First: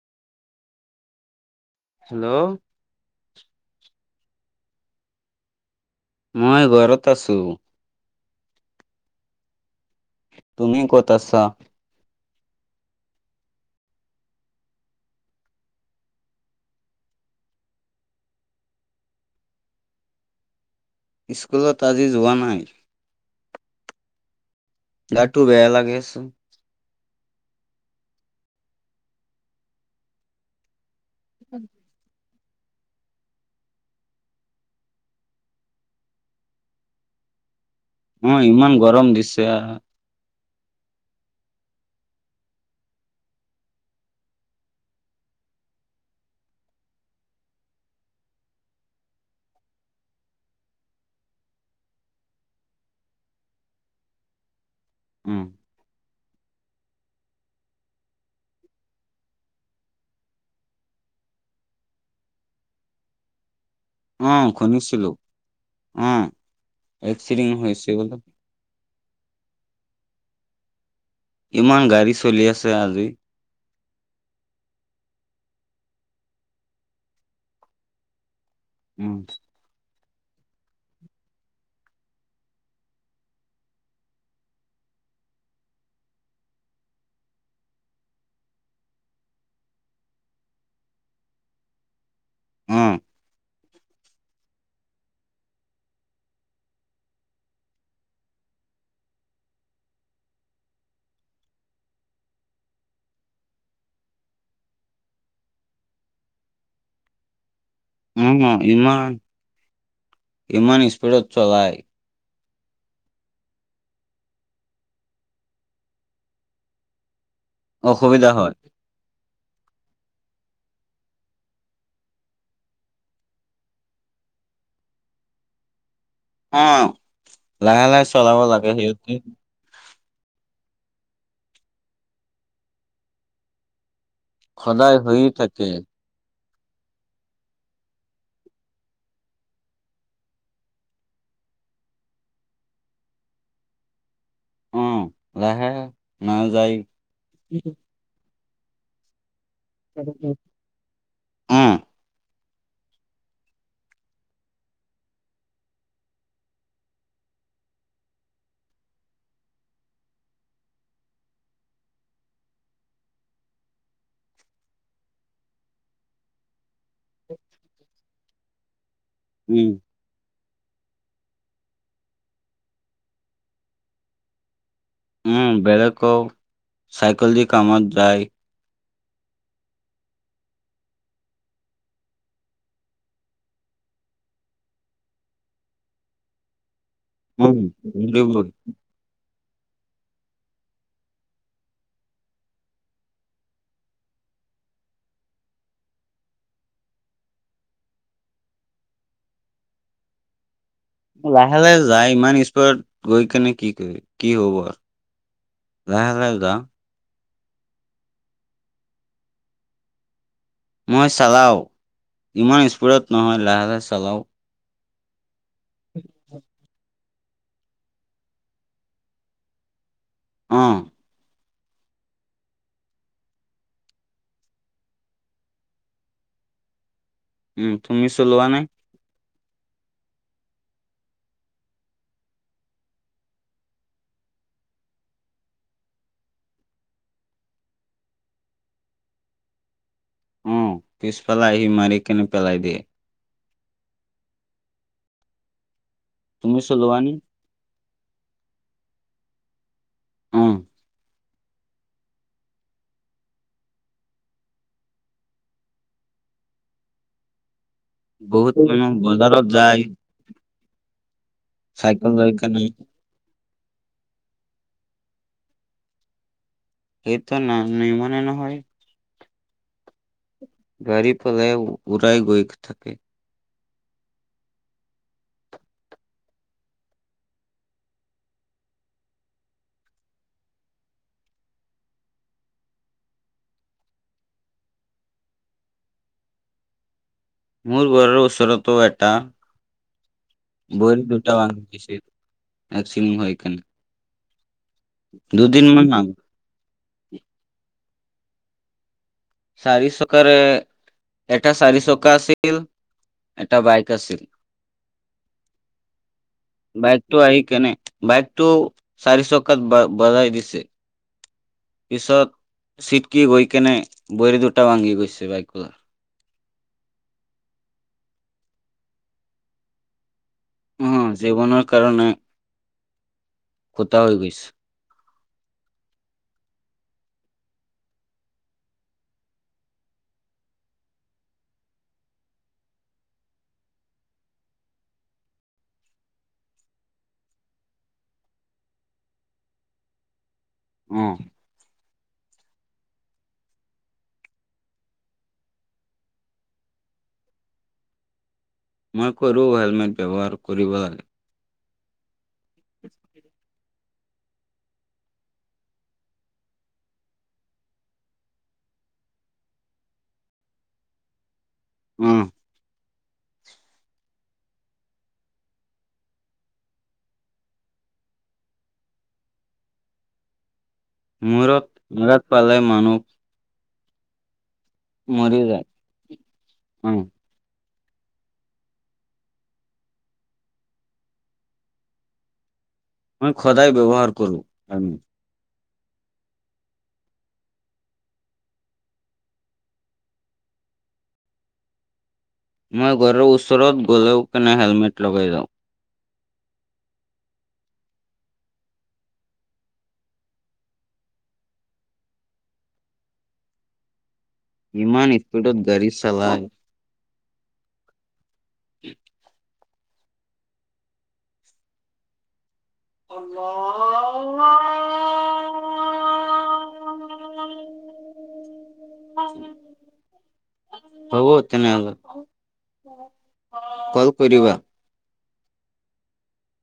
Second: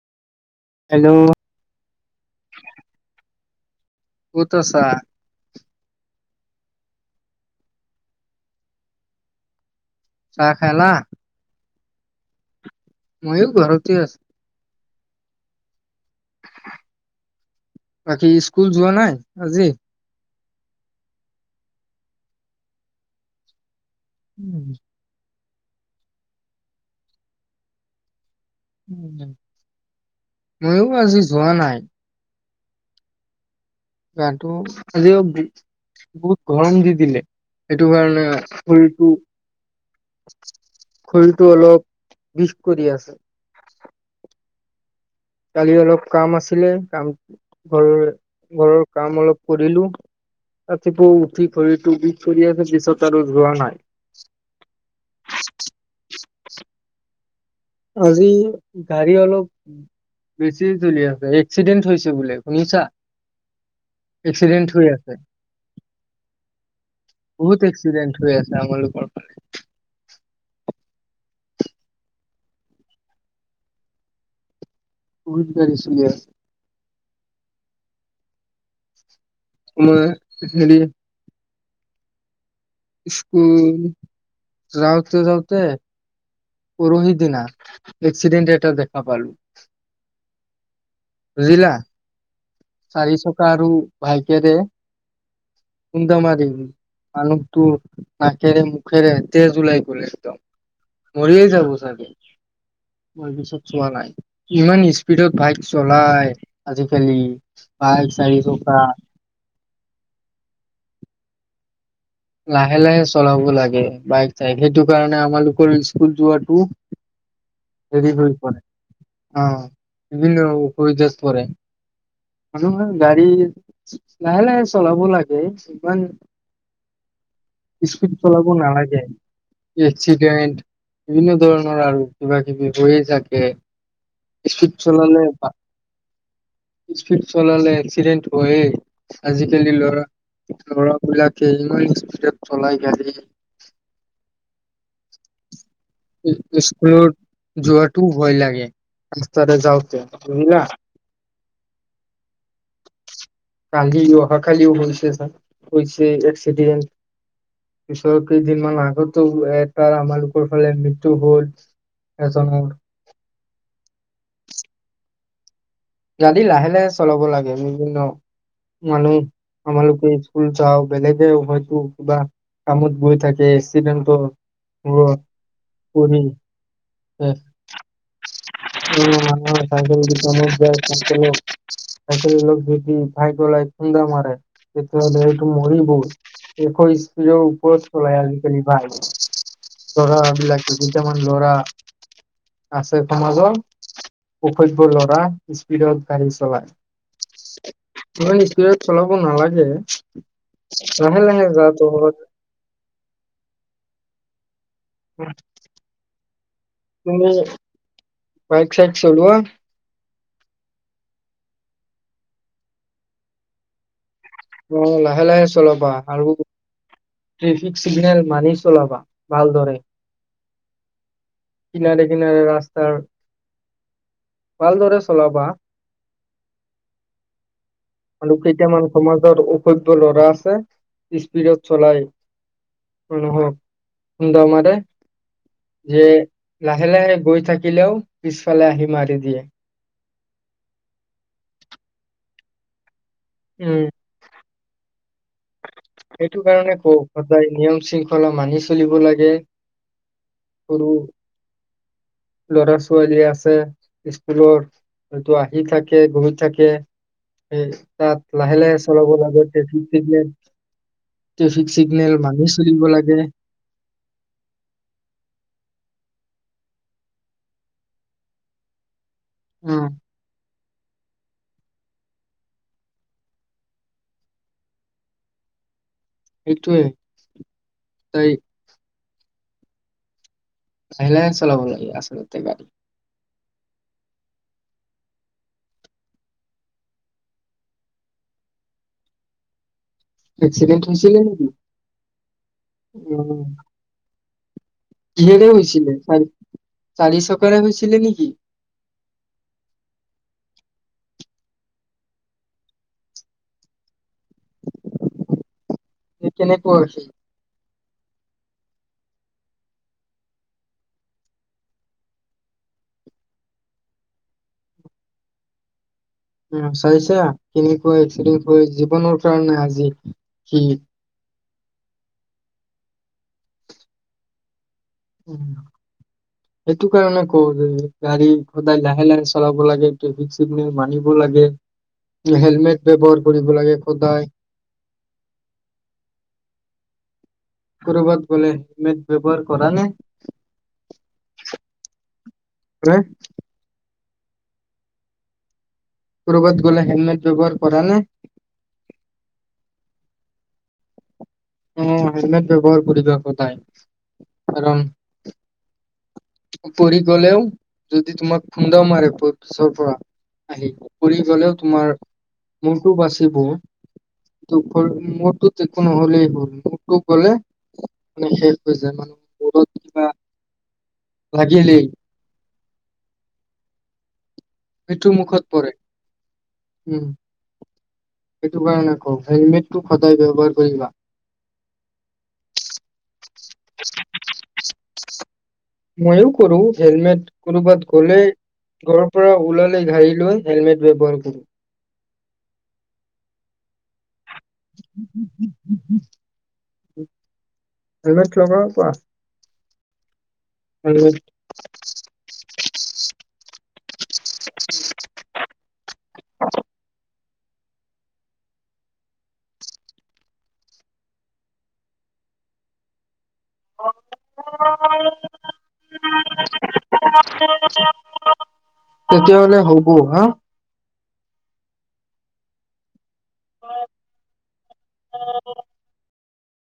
Hello. Hello. কত আছাঁ? মই ঘৰত আছোঁ। চাহ তুমি খালা কত আছাঁ? মইয়ো ঘৰতে আছো। বাকী স্কুল যোৱা নাই আজি? স্কুলত আজি যোৱা নাই। উম। গাটো বেয়া লাগি আছে। উম, মইয়ো আজি যোৱা নাই। গাটো আজি আৰু বহুত গৰম দি দিলে। সেইটো কাৰণে অ ইমান গৰম শৰীৰটো দিছে শৰীৰটো অলপ বিষ কৰি আছে। কালি অলপ কাম আছিলে, কাম ঘৰৰ ঘৰৰ কাম অলপ কৰিলো। ৰাতিপুৱাৰ উঠি ভৰিটো বিষ ফুলি আছে পিছত আৰু ধোৱা নাই। উম। আজি গাড়ী অলপ বেছি জ্বলীয়া আছে, এক্সিডেণ্ট হৈছে বোলে শুনিছা? অ এক্সিডেণ্ট হৈ শুনিছিলো আছে, অ এক্সিডেণ্ট বহুত হৈছে এক্সিডেন্ট বোলে হৈ আছে। [unintelligible] ইমান গাড়ী চলি আছে আজি। বহুত গাড়ী চলি আছে। উম। মই হেৰি স্কুল যাওতে যাওতে, পৰহি দিনা এক্সিডেণ্ট এটা দেখা পালো। বুজিলা। অ চাৰি চকা আৰু বাইকেৰে খুন্দা মাৰিল। মানুহটো নাকেৰে মুখেৰে তেজ ওলাই গ'ল একদম। মৰিয়ে যাব চাগে। মই পিছত চোৱা নাই ইমান স্পীডত বাইক চলাই আজিকালি। বাইক উম চাৰি চকা। কিমান স্পীডত চলায়। লাহে লাহে চলাব লাগে, বাইক চাইক সেইটো কাৰণে আমালোকৰ স্কুল যোৱাটো দেৰি অসুবিধা হৈ হয় পৰে অ', বিভিন্ন অসুবিধাত পৰে। মানুহৰ গাড়ী লাহে লাহে চলাব লাগে ইমান অ', লাহে লাহে চলাব সিহঁতেও। টি এক্সিডেণ্ট বিভিন্ন ধৰণৰ আৰু কিবা কিবি হৈয়ে থাকে। স্পীড সদায় হৈ চলালে। থাকে স্পীড চলালে এক্সিডেন্ট হৈয়ে। আজিকালি ল'ৰা ল'ৰাবিলাকে ইমান স্পীডত চলাই গাড়ী। উম, লাহে। নাযায় স্কুলত উম যোৱাটোও ভয় লাগে ৰাস্তাৰে যাওঁতে বুজিলা। উম। কালি অহাকালিও হৈছে চা হৈছে এক্সিডেণ্ট। পিছৰ কেইদিনমান আগতো এটা আমালোকৰ ফালে মৃত্যু হ'ল এজনৰ। গাড়ী লাহে লাহে চলাব লাগে বিভিন্ন মানুহ উম আমালোকে স্কুল যাওঁ বেলেগে হয়তো কিবা কামত গৈ থাকে এক্সিডেণ্টো উম, বেলেকো চাইকেল দি কামত যায়। [unintelligible] এক লোক একে লোক যদি খাই পেলাই খুন্দা মাৰে। তেতিয়াহ'লে এইটো মৰিবই এশৰ স্পীডৰ উম, ওপৰত চলাই বুজিব। আজিকালি বাইক। ল'ৰাবিলাকে দুইটামান ল'ৰা আছে সমাজৰ অসভ্য ল'ৰা। স্পীডত গাড়ী চলায়। তই স্পীডত চলাব নালাগে। লাহে লাহে যায়, ইমান স্পীডত গৈ কেনে কি কৰি কি হ'ব আৰু। লাহে লাহে যা তুমি বাইক চাইক চলোৱা? মই চালাওঁ ইমান স্পীডত নহয় লাহে লাহে চালাওঁ। অ', লাহে লাহে চলাবা আৰু ট্ৰেফিক চিগনেল মানি চলাবা ভালদৰে। অ'। কিনাৰে কিনাৰে ৰাস্তাৰ। ভালদৰে চলাবা। উম, তুমিচ আৰু কেইটামান সমাজৰ অসভ্য ল'ৰা আছে স্পীডত চলাই। মানুহক খুন্দা মাৰে। যে লাহে লাহে গৈ থাকিলেও পিছফালে আহি মাৰি দিয়ে। উম, পিছফালাই আহি মাৰি কেনে পেলাই দিয়ে। উম। সেইটো তুমি কাৰণে চলোৱা কওঁ নে সদায় নিয়ম শৃংখলা চলিব লাগে। অ আৰু ল'ৰা-ছোৱালী আছে স্কুলৰ হয়তো আহি থাকে গৈ থাকে। এই তাত লাহে বহুত লাহে মানুহ চলাব লাগে বজাৰত যায় traffic signal. Traffic cycle signal লৈ মানি কেনে চলিব লাগে। এইটো নাম নিবনে নহয়? উম উ। গাড়ী পলাই উৰাই গৈ থাকে। সেইটোৱেই তাই চাইলেন্স চলাব লাগে আচলতে গাড়ী। মোৰ ঘৰৰ ওচৰতো এটা এক্সিডেণ্ট বয়ৰ হৈছিলে দুটা নেকি বাং নিচে একচিন অ সেইকাৰণে। কিহেৰে দুদিন মান হৈছিলে আগ চাৰি চাৰি চকাৰে হৈছিলে নেকি? চাৰি চকাৰে এটা চাৰি চকা আছিল এটা বাইক আছিল। ঘুমু ঘুমু। বাইকটো আহি কেনে বাইকটো চাৰি চকাত বা বজাই দিছে। পিছত চিট কি গৈ কেনে ভৰি দুটা ভাঙি গৈছে বাইকটোৰ। উম আ চাইছা কেনেকুৱা এক্সিডেণ্ট হৈ জীৱনৰ কাৰণে আজি কি অ অ, জীৱনৰ কাৰণে খুটা হৈ গৈছে। উম হু হু। সেইটো কাৰণে কওঁ যে গাড়ী সদায় লাহে লাহে চলাব লাগে ট্ৰেফিক সি ট্ৰেফিক ৰুল মানিব লাগে বোলে হেলমেট ব্যৱহাৰ কৰিব লাগে সদায়। কৰ'বাত গ'লে হেলমেট ব্যৱহাৰ কৰা নে? উম। ইচু তু হয়নে। কৰবাত গ'লে হেলমেট ব্যৱহাৰ কৰা নে? মই কৰো হেলমেট ব্যৱহাৰ কৰিবা। টুক, অ অ অ, হেলমেট ব্যৱহাৰ কৰিব সদায় কাৰণ টু অ, পৰি গ'লেও যদি তোমাক খুন্দাও মাৰে পিছৰ পৰা আহি। পৰি গ'লেও তোমাৰ অ মোৰটো বাচিব। টোপৰনি মূৰ তো তে একো নহ'লেই হ'ল মূৰ তো গ'লে কুকু মানে শেষ হৈ যাবা। লাগিলেই মূৰত মূৰত পালে মানুহ মৃত্যুৰ মৰি মুখত যায় পৰে অ উম উ। সেইটো কাৰণেই কও হেলমেটটো সদায় ব্যৱহাৰ কৰিবা। মই সদায় ব্যৱহাৰ কৰো আমি মইও কৰো হেলমেট কৰবাত গ'লেই। ঘৰৰ পৰা ওলালে গাড়ী লৈ হেলমেট ব্যৱহাৰ কৰো। মই ঘৰৰ ওচৰত গ'লেও কেনে চু হেলমেট উম লগাই উম যাওঁ উম উম উম উম, হেলমেট লগাব পাৰা। হেলমেট। ইমান স্পীডত গাড়ী চালাই। ষোল্লশ। অ টা অ অ অ অ অ প অ প অ প অ। [unintelligible] তেতিয়া হলে হব হা। হব তেনেহলে। কল কৰি দিবা। [unintelligible]